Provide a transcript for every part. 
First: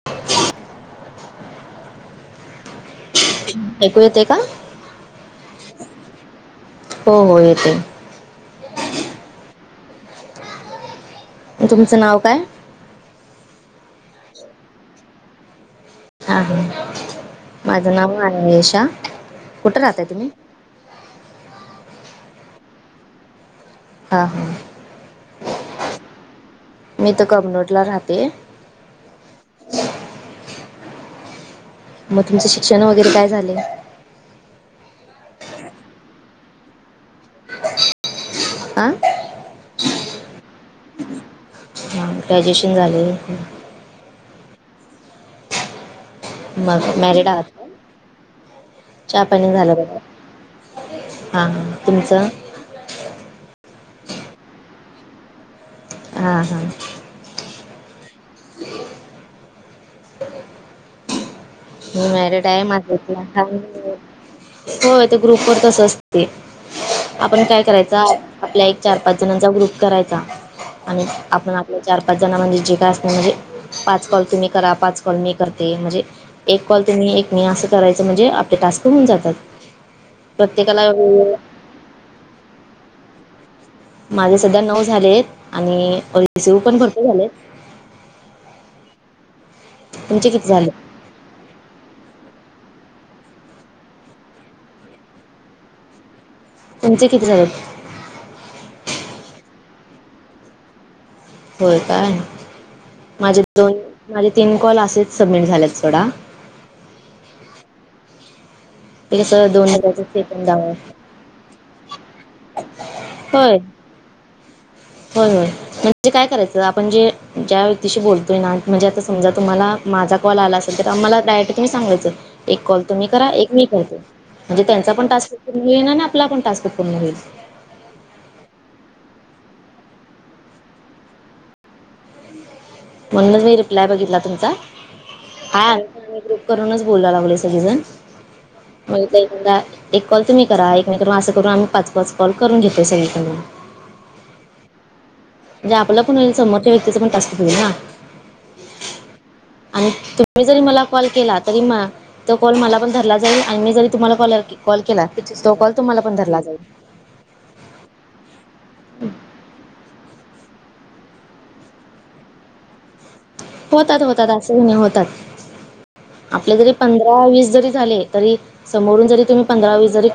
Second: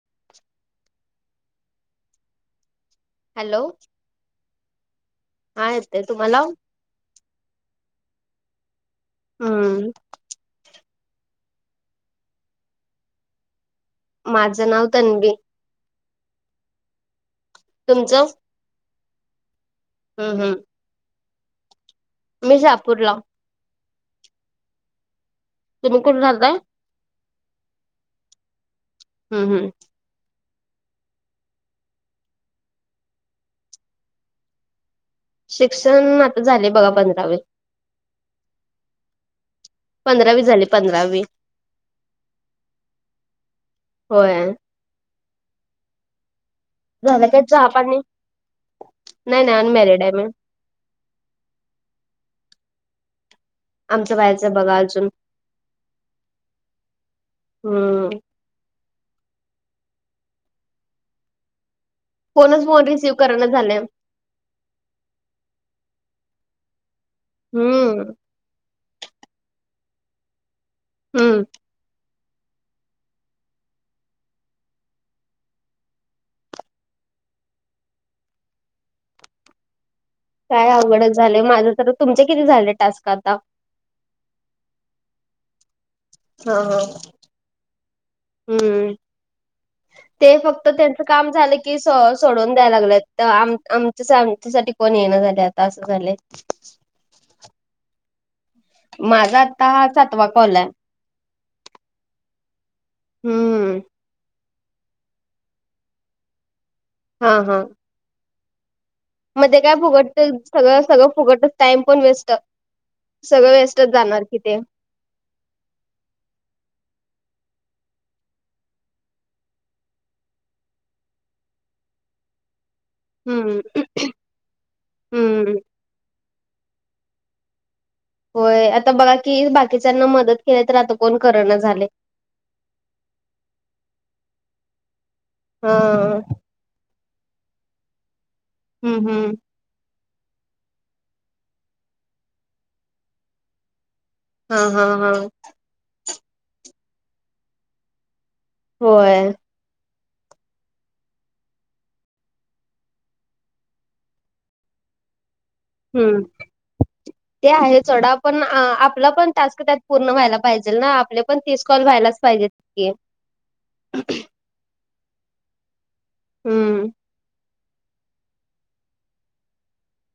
[unintelligible] Hello ऐकू येते का हा येतयं तुम्हाला? हो, येतंय. हम्म. तुमचं नाव काय? माझं नाव तन्वी. ह माझं नाव तुमचं आहे महांवेशा, कुठं राहताय तुम्ही? हम्म हम्म मी शहापूरला हां हां. तुम्ही कुठ राहताय? मी इथ कमनोरला राहते हम्म हम्म. मग तुमचं शिक्षण वगैरे काय झालंय? शिक्षण आता झाले बघा पंधरावी. आं. पंधरावी झाली पंधरावी हां ग्रॅज्युएशन झालंय होय. मग झालं मॅरिड आहात चहा काय? पाणी चहा नाही पानी नाही झालं बघा. अनमॅरिड आहे मी हा, तुमचं? आमच बाहेचा बघा अजून. हां, हा. हम्म. ह माॅरेड कोणच फोन माझा एक रिसीव्ह करणा लाहन झालंय मुलं आहे. हो ते ग्रुप व तस असते आपण काय करायचं हम्म आपल्या एक चार पाच जणांचा ग्रुप करायचा आणि हम्म आपण आ पल्या चार पाच जणा म्हणजे जे काय असणं म्हणजे पाच कॉल तुम्ही करा, पाच कॉल मी करते म्हणजे एक कॉल तुमी एक मी असं करायचं, म्हणजे आपले टास्क होऊन जातात. काय प्रत्येकाला आवघडच झालंय माझं तर, तुमचे किती झाले टास्क आता? माझे सध्या नऊ झालेत आणि अ हा ह हम्म तुमचे ते किती फक्त झाले त्यांचं काम झालं की सो सोडून द्याय लागल्यात, तर आम आमच्या आमच्यासाठी कोण येईना झाल्यात. टास्क झाले. तुमचे किती झालेत? माझा आता हा सातवा कॉल हाय. व्हय काय? माझे दोन हम्म माझे तीन कॉल असेच सबमिट झालेत सो. हा हा. ते कसं मध्ये दोन काय हजारच फुकट ते सेकंदावर सगळं सगळं फुकट टाइम पण वेस्ट. सगळं होय वेस्टच जाणार किते. होय होय. म्हणजे काय करायचं? आपण जे ज्या व्यक्तीशी बोलतोय ना, म्हणजे आता समजा तुम्हाला माझा कॉल आला असेल तर, आम्हाला डायरेक्ट तुम्ही सांगायच, एक कॉल तुम्ही करा एक हम्म मी करतो म्हणजे त्यांचा पण टास्क हम्म पूर्ण होईल आणि आपला पण टास्क पूर्ण होईल. होय आता बघा की, बाकीच्यांना मदत केली तर आता कोण करना झालय. म्हणूनच मी रिप्लाय बघितला तुमचा, हा हाय आमचा एक ग्रुप करूनच बोलाय लागलोय सगळेजण, मग हम्म तर हम्म एकदा एक कॉल तुम्ही करा एक मि असं करून, आम्ही पाच पाच कॉल करून घेतोय सगळीकडन हा हा हा. म्हणजे आपल पण होईल, समोरच्या व्यक्तींच पण टास्क होईल ना. होय. आणि तुम्ही जरी मला कॉल केला तरी, मा तो कॉल मला पण धरला जाईल आणि मी जरी तुम्हाला कॉल कॉल केला तो कॉल तुम्हाला पण हम्म. धरला जाईल ते आहे सोडा, पण आपला पण टास्क त्यात पूर्ण व्हायला पाहिजेल ना, आपले पण तीस कॉल व्हायलाच पाहिजेत. की होतात होतात असे काय नाही होतात, आपले जरी हम्म पंधरा दहा वीस जरी झाले तरी. समोरून जरी तुम्ही पंधरा, वीस जरी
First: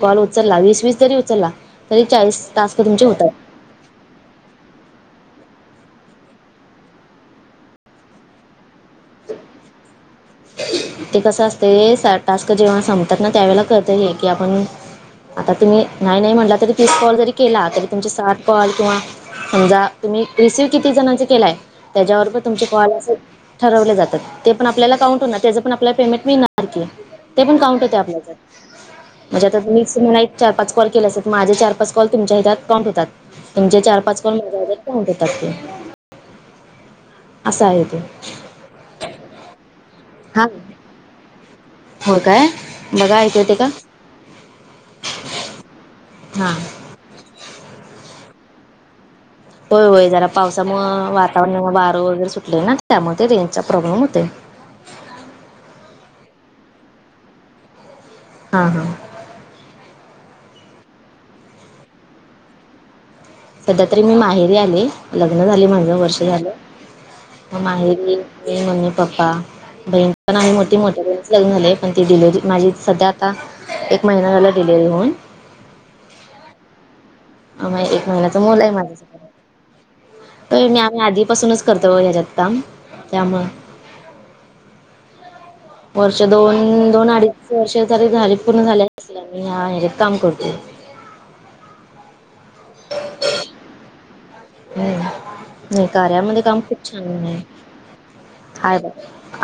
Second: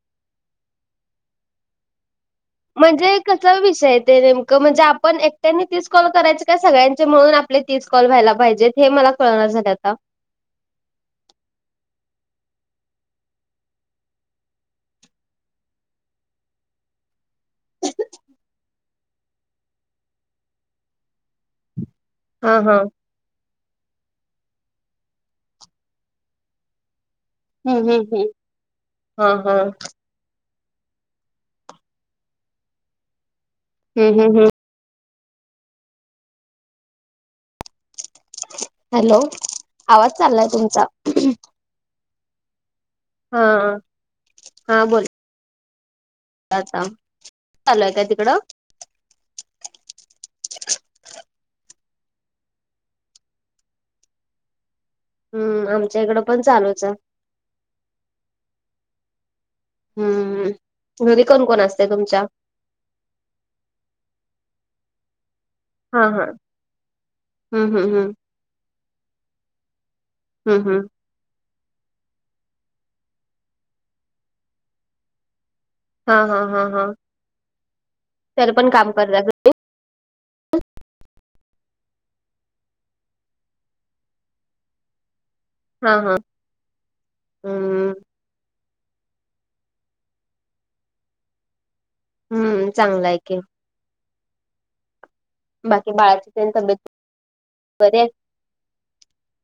कॉल उचलला, वीस- वीस जरी उचलला तरी चाळीस. टास्क तुमचे म्हणजे होतात कसं? कसा विषय हाय ते? नेमकं म्हणजे आपण एकट्यानी तीस कॉल करायच काय? सगळ्यांचे मिळून आपले तीस कॉल व्हायला पाहिजेत. हे मला कळणा झालय आता ते कसं आसतंय, टास्क जेव्हा संपतात ना त्यावेळेला, कळतय हे की आपण आता तुम्ही नाही नाही म्हटला तरी, तीस कॉल जरी केला तरी तुमची सात कॉल किंवा समजा तुम्ही रिसीव्ह किती जणांच केलाय? त्याच्यावर पणं हा तुमची हा कॉल असेल. ठरवले जातात. ते पण आपल्याला काउंट होणार, त्याचं पण आपला पेमेंट मिळणार की ते पण काउंट हम्म होतय हम्म हम्म आपल्याकड, हा म्हणजे हा आता तुम्ही कसं म्ह चार पाच कॉल केले असतात. माझे चार पाच कॉल तुमच्या हेच्यात काउंट होतात. तुमचे चार हम्म पाच हम्म कॉल हम्म माझ्या हेच्यात हो देतात ते, आस हाये ते हॅलो. आवाज चाललाय तुमचा होय काय? बघा ऐकू हा येतय का. हां नाही थांब. चालूय हाय काय तिकडं? होय होय, जरा पावसामुळे वातावरणा वारं वगैरे सुटलय ना, त्यामुळ रेंजचा प्रॉब्लेम होतोय. हम्म आमच्या इकडं पण चालूच हाय. हा हा. हम्म. घरी कोण कोण असतय तुमच्या? सध्या तरी मी माहेरी आली, लग्न झाले म्हणजं हा वर्ष हा झालं. हम्म हम्म हम्म माहेरी मी मम्मी - पप्पा, बहीण पण आहे हम्म मोठी, हम्म मोठया लग्न झालेय. पण ती डिलिव्हरी माझी सध्या आता. एक महिना झाला डिलेव्हरी होऊन. हा, हा, हा, हा. म एक महिन्याच तरी पण मुले काम मला. करता तर मी आम्ही आधीपासूनच करतो बघ. ह्याच्यात काम. त्यामूळ. हा हा वर्ष दोन दोन अडीच वर्ष हम्म जरी झाली पूर्ण झाले, असतील मी ह्याच्यात काम करतो. हम्म चांगलाय की. हम्म. [unintelligible] बाकी बाळाची तेन तब्येत बरे हाये बा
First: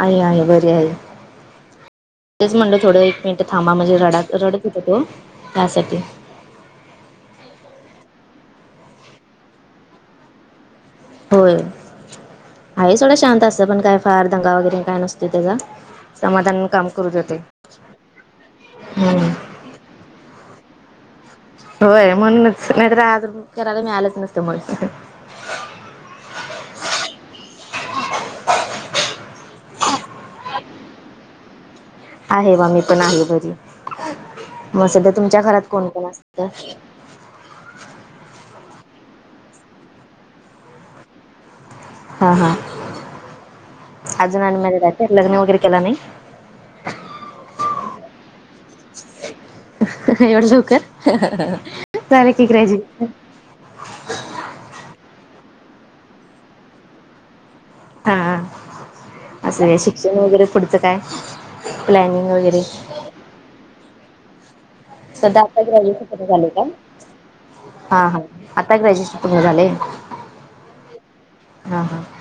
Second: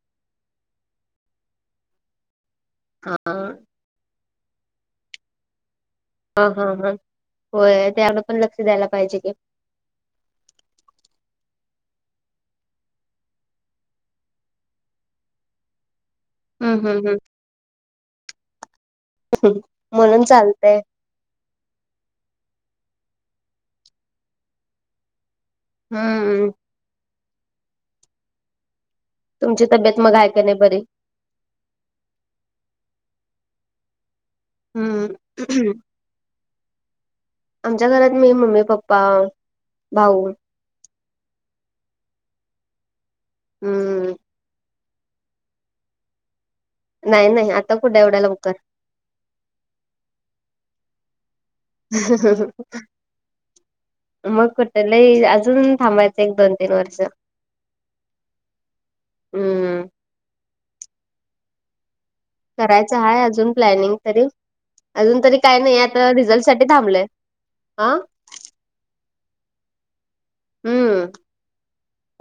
आहे आहे बरी आहे, तेच म्हणलं थोडं हा एक हा मिनट थांबा म्हणजे, रड रडत होता तो त्यासाठी. हा, हा, हा. होय त्याकढ पण लक्ष द्यायला पाहिजे की. होय. आहे सोडा शांत असतय, काय फार दंगा वगैरे काय नसतो त्याचा. समाधान हम्म काम करू हम्म देतेय. हम्म. म्हणून चालतय. होय म्हणूनच. नाहीतर आज फिरायला मिळालंच नसतं मग. हम्मम. तुमची तब्येत मग आहे का नाही बरी. आहे बा मी पण आहे बरी. मग हम्म सध्या तुमच्या घरात कोण कोण असत. आमच्या घरात. मी, मम्मी, पप्पा, भाऊ. ह, ह. हम्म अजून अन मॅरीड आहेत. लग्न वगैरे केला नाही. नाही नाही. आता कुठे एवढ्याला लवकर. एवढ लवकर. झाले की ग्रॅज्युएशन. मग कुठ लई. जून थांबायचं एक दोन तीन वर्ष. हा असं हम्म शिक्षण वगैरे पुढचं काय, प्लॅनिंग वगैरे. आहे अजून प्लनिंग तरी. अजून तरी सध्या काय आता नाही ग्रॅज्युएशन पूर्ण रिझल्ट झालेय साठी काय? थांबलंय हा हा आता ग्रॅज्युएशन पूर्ण झालेय. हम्म.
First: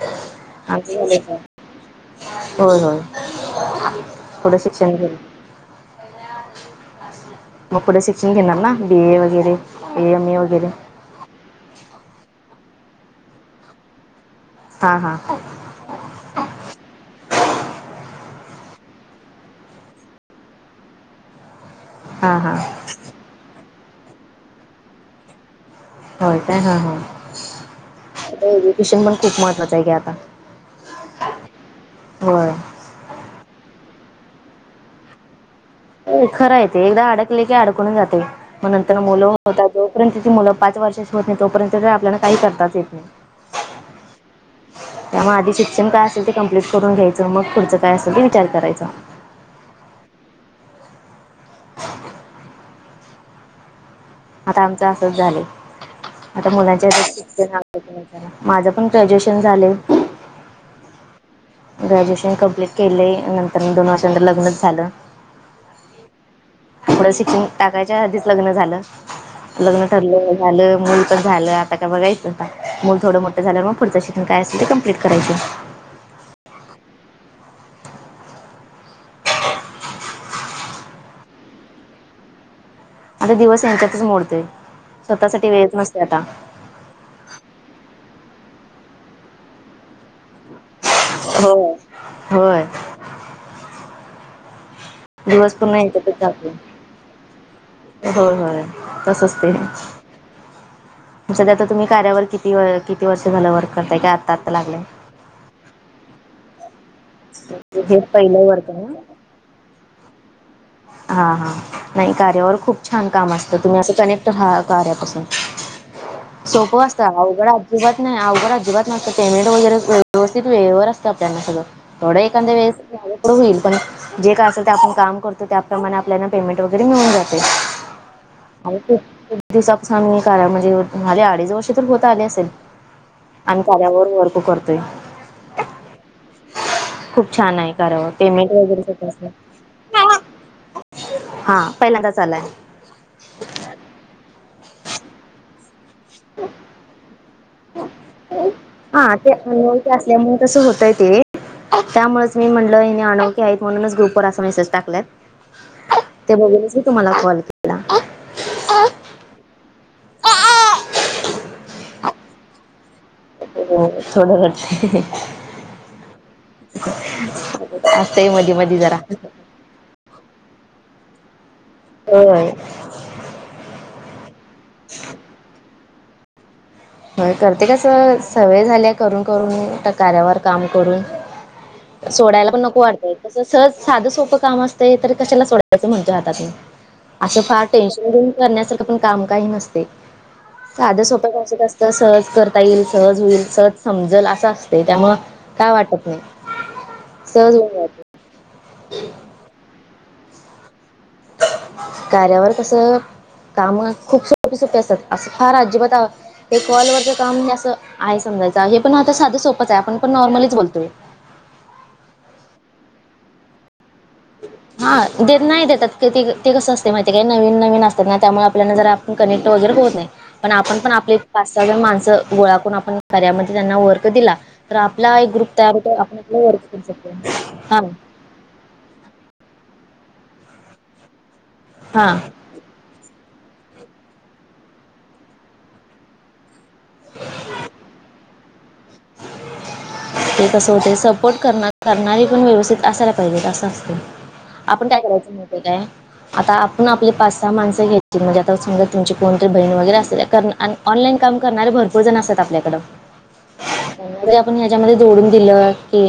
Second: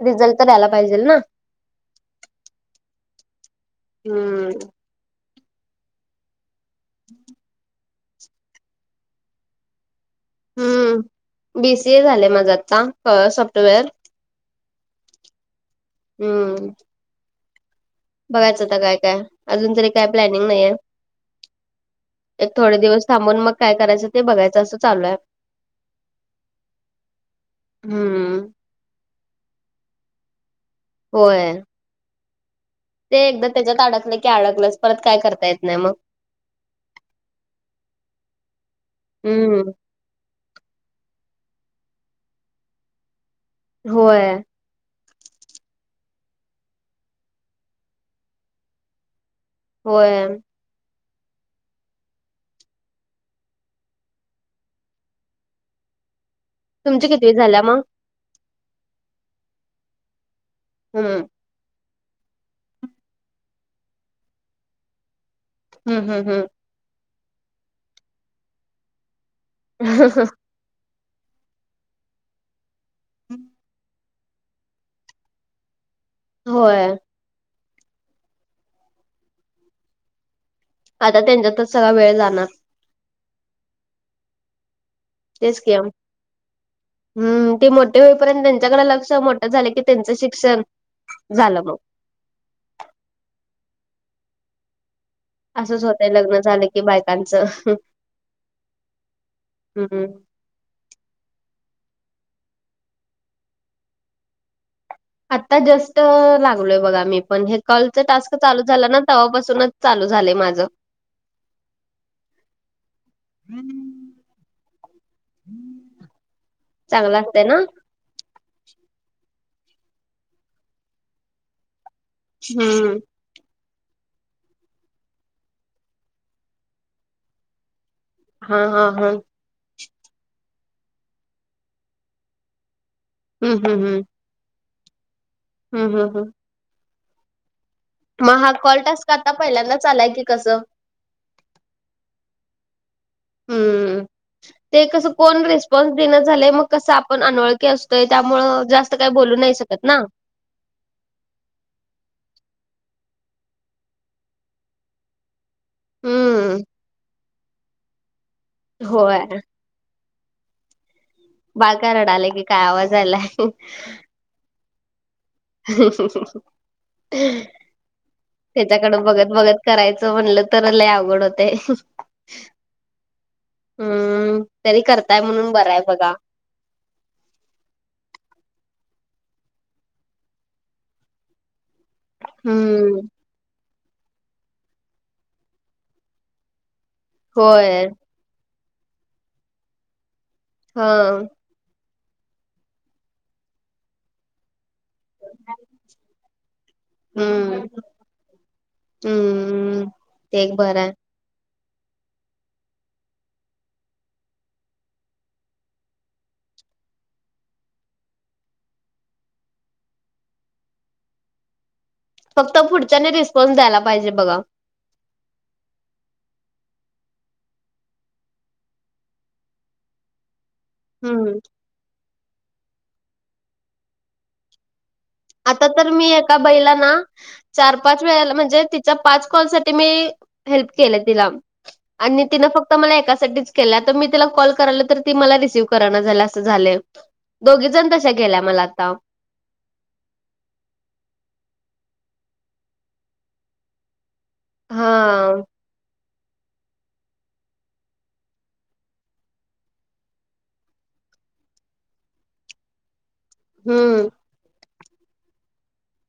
रिझल्ट तर द्यायला आमचं पाहिजेल ना. होय! होय! हम्म पुढ शिक्षण घेण मग पुढे शिक्षण घेणार नां. बी. ए वगैरे. एम. ए. वगैरे. बी सी ए झालंय माझा आत्ता. पं सॉफ्टवेअर. हां हां. हम्म. बघायचं आता काय काय, अजून तरी काय प्लॅनिंग नाहीये, हा एक हा थोडे दिवस. थांबून मग काय करायं ते बघायचं. असं चालूये. होय काय? ह ह. हम्म आता एजुकेशन पण खूप महत्वाचं आहे की आता. होय. होय. ते एकदा त्याच्यात अडकलं की, अडकलंच परत काय करतायेत. खरंय ते. एकदा अडकले की अडकून जाते, मग नंतर मुलं होतात. हम्म जो पर्यंत त मुलं पाच वर्षाची होत नाही, तोपर्यंत आपल्याला काही करताच येत नाही. होय. त्यामुळे आधी शिक्षण काय असेल, ते कम्प्लीट करून घ्यायचं. मग पुढचं काय असेल ते विचार करायचा. होय. ह [unintelligible] आता आमचं असंच झालंय, आता मुलांच्या तुमची कितवी शिक्षण झाल्या मग आपूर्णय. माझं पण ग्रॅज्युएशन झालंय. हम्म. ग्रॅज्युएशन कम्प्लीट केलेयं. नंतर दोनवर्षां नंतर लग्नच झालं. हम्म हम्म हम्म. पुढ शिक्षण टाकायच्या आधीच लग्न झालं. लग्न ठरलं झालं, मुल पण झालं आता बघाचं आता मुल थोडं मोठं झाल्यावर मग पुढचं शिक्षण काय असल ते कंप्लीट करायचं. होय- आता त्यांच्यातच सगळा वेळ जाणार. आता दिवस ह्यांच्यात मोडतेय स्वतःसाठी वेळेच नसतोयं आता. हुं ते मोठे होईपर्यंत त्यांच्याकडं लक्ष मोठं झालं की त्यांचं शिक्षण झालं होंय मग होंय- दिवस पूर्ण असंच होतय लग्न झालं की बायकांच. होयं होयं तसच ते- म सध्या आता तुम्ही कार्यावर किती व किती वर्ष झालं वर्क करताय की आत्ता, आत्ता लागलंय? आता जस्ट लागलोय बघा मी. म्हणजे हे काॅलचे टास्क पहिलं चालू वर्क आहे ना. झालान तव्हापासूनच चालू झालय माझ. हा, हा नाही कार्यावर खूप छान काम असतं तुम्ही असं कनेक्ट व्हा कार्यापासून. सोपं असतं. चांगलं असतंय अवघड ना अजिबात नाही अवघड अजिबात नसतं पेमेंट वगैरे व्यवस्थित वेळेवर असतं आपल्यानां सगळं. थोडं एकादां वेळेस हम्म माग- पुढ होईल पण जे काय असेल ते आपण काम करतो त्याप्रमाणे आपल्यानां पेमेंट वगैरे मिळून जातेयं. हा [unintelligible] हा खूप हा दिवसांपासून आम्ही कर्या म्हणजे झाले अडीच वर्ष तर होतं आले असेल. हम्म आम्ही हम्म हम्म कार्यावर वर्क करतोय. हम्म, हम्म, हम्म. खूप छान हाय कर्यावर मग पेमेंट हा कॉल वगैरेच टास्क कसं? आता पहिल्यांदाच आलाय की कसं हा पहिल्यांदाच आलाय. हां ते कसं कोण रिस्पॉन्स दियीना झालय मग कसं आपण अनोळ- हां ते शकत अनोळखी ना असल्यामुळे तस होतंय ते- त्यामुळेच मी म्हणलं हिने आनोळखी आहेत म्हणूनच ग्रुपवर असा मेसेज टाकल्यात. ते हम्म बघूनच मी तुम्हालां कॉल केला होय. बाळं का रडालय की काय आवाज आला? होय थोड [unintelligible] [unintelligible] असतंय मधी मधी जरा त्याच्याकडे बघत, बघत करायचं म्हणलं तर लाय अवघड होतय. हो.. हम्म, तरी करतायं म्हणून बराय बघा. होयं खर ते कसं सवय झाल्या करून, करून आता कार्यावर काम करून- सोडायला पण नको हम्म वाटतय तस सहज साधं सोपं काम असतयं तर कशाला सोडायचं म्हणतोयं हातातुनं- असं फार होय टेन्शन घेऊन करण्यासारखं पण काम काही नसतयं हा साध्या सोप्या भाषेत असतय तर सहज करता येईल, सहज होईल सहज समजलं आस अ त्यामुळं काय वाटत नायी सहज हम्म होऊन जात. हम्म, ते एक बराय. कार्यावर कस काम खूप सोपी, सोपी असत्यातं असं फार अजिबात आ ते कॉलवरचं काम हे असं आहे समजायचं हे पण आता साध सोपच हाय आपण पण नॉर्मलीच बोलतोय. फक्त पुढच्यानी रिस्पॉन्स द्यायलां पाहिजे बघा. हा देत नाही देतात क ते ते कसं असते माहितीय काय नवीन, नवीन असतात ना त्यामुळे आपल्याला जरा कनेक्ट वगैरे होत नाही पण आपण आपले हम्म. पाच, सहा जण माणस गोळाखून आपण कार्यामध्ये त्यांना वर्क दिला तर आपला एक ग्रुप आता तयार तर होतो मी आपण एका आपला बाईला वर्क करू ना शकतो चार, हा पाच वेळाला म्हणजे पाच कॉल साठी मी हेल्प केले तिला हां आणि तिन फक्त मला एकासाठीच केला तर मी तिला कॉल कराल तर ती मला रिसीव्ह करान झाली असं झालंय. दोघी जण तशा केल्या मला आता. ते कसं होते सपोर्ट करणारी पण व्यवस्थित असायला पाहिजेत असं असते. आपण हा काय करायचं माहिती काय? आता आपण आपली पाच सहा माणसं घ्यायची म्हणजे आता समजा तुमची कोणतरी बहीण वगैरे असेल करनं आणि ऑनलाईन काम करणारे भरपूर जण असतात आपल्याकडे. ह जर आपण ह्याच्यामध्ये जोडून दिलं की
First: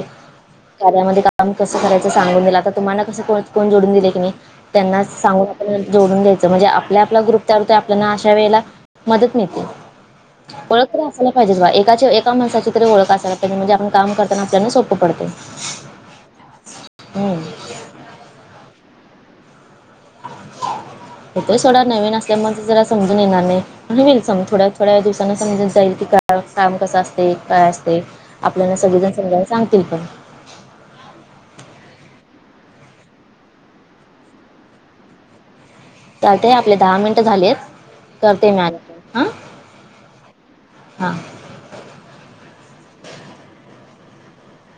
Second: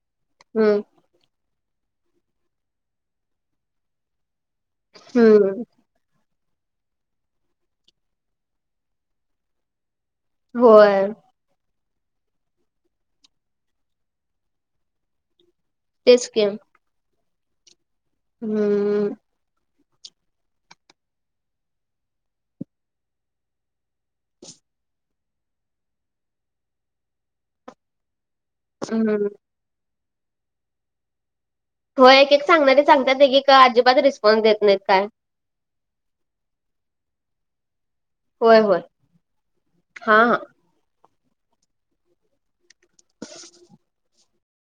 हम्म. यामध्ये काम कसं करायचं सांगून दिलं आता तुम्हाला कसं कोण जोडून दिले की नी त्यांना सांगुन हम्म आपण ही जोडून द्यायचं म्हणजे आपल्या आपला ग्रुप तरूत आपल्याला अशा वेळेला मदत मिळते. ओळख तरी होय असायला पाहिजे बा एकाचे एका माणसाची तरी ओळख अस तर आपण म्हणजे आपण काम करताना आपल्याला सोपं पडते. तेच केेम हम्म. हम्म येथे थोडा नवीन असल्यामुळे ते जरा समजून येणार नाही. आणि होईल स मग थोड्या थोड्या दिवसांना समजत जाईल की काय काम कसं असते काय असते. आपल्याला सगळेजण हम्म. समजायला सांगतील पण. हो एक-एक सांगणारे सांगतात एकी का अजिबात रिस्पॉन्स देत नाहीत काय. टाय टाय आपले दहा मिनट झालेत करते होय मी होय [inaudible] हां. हा हा. हा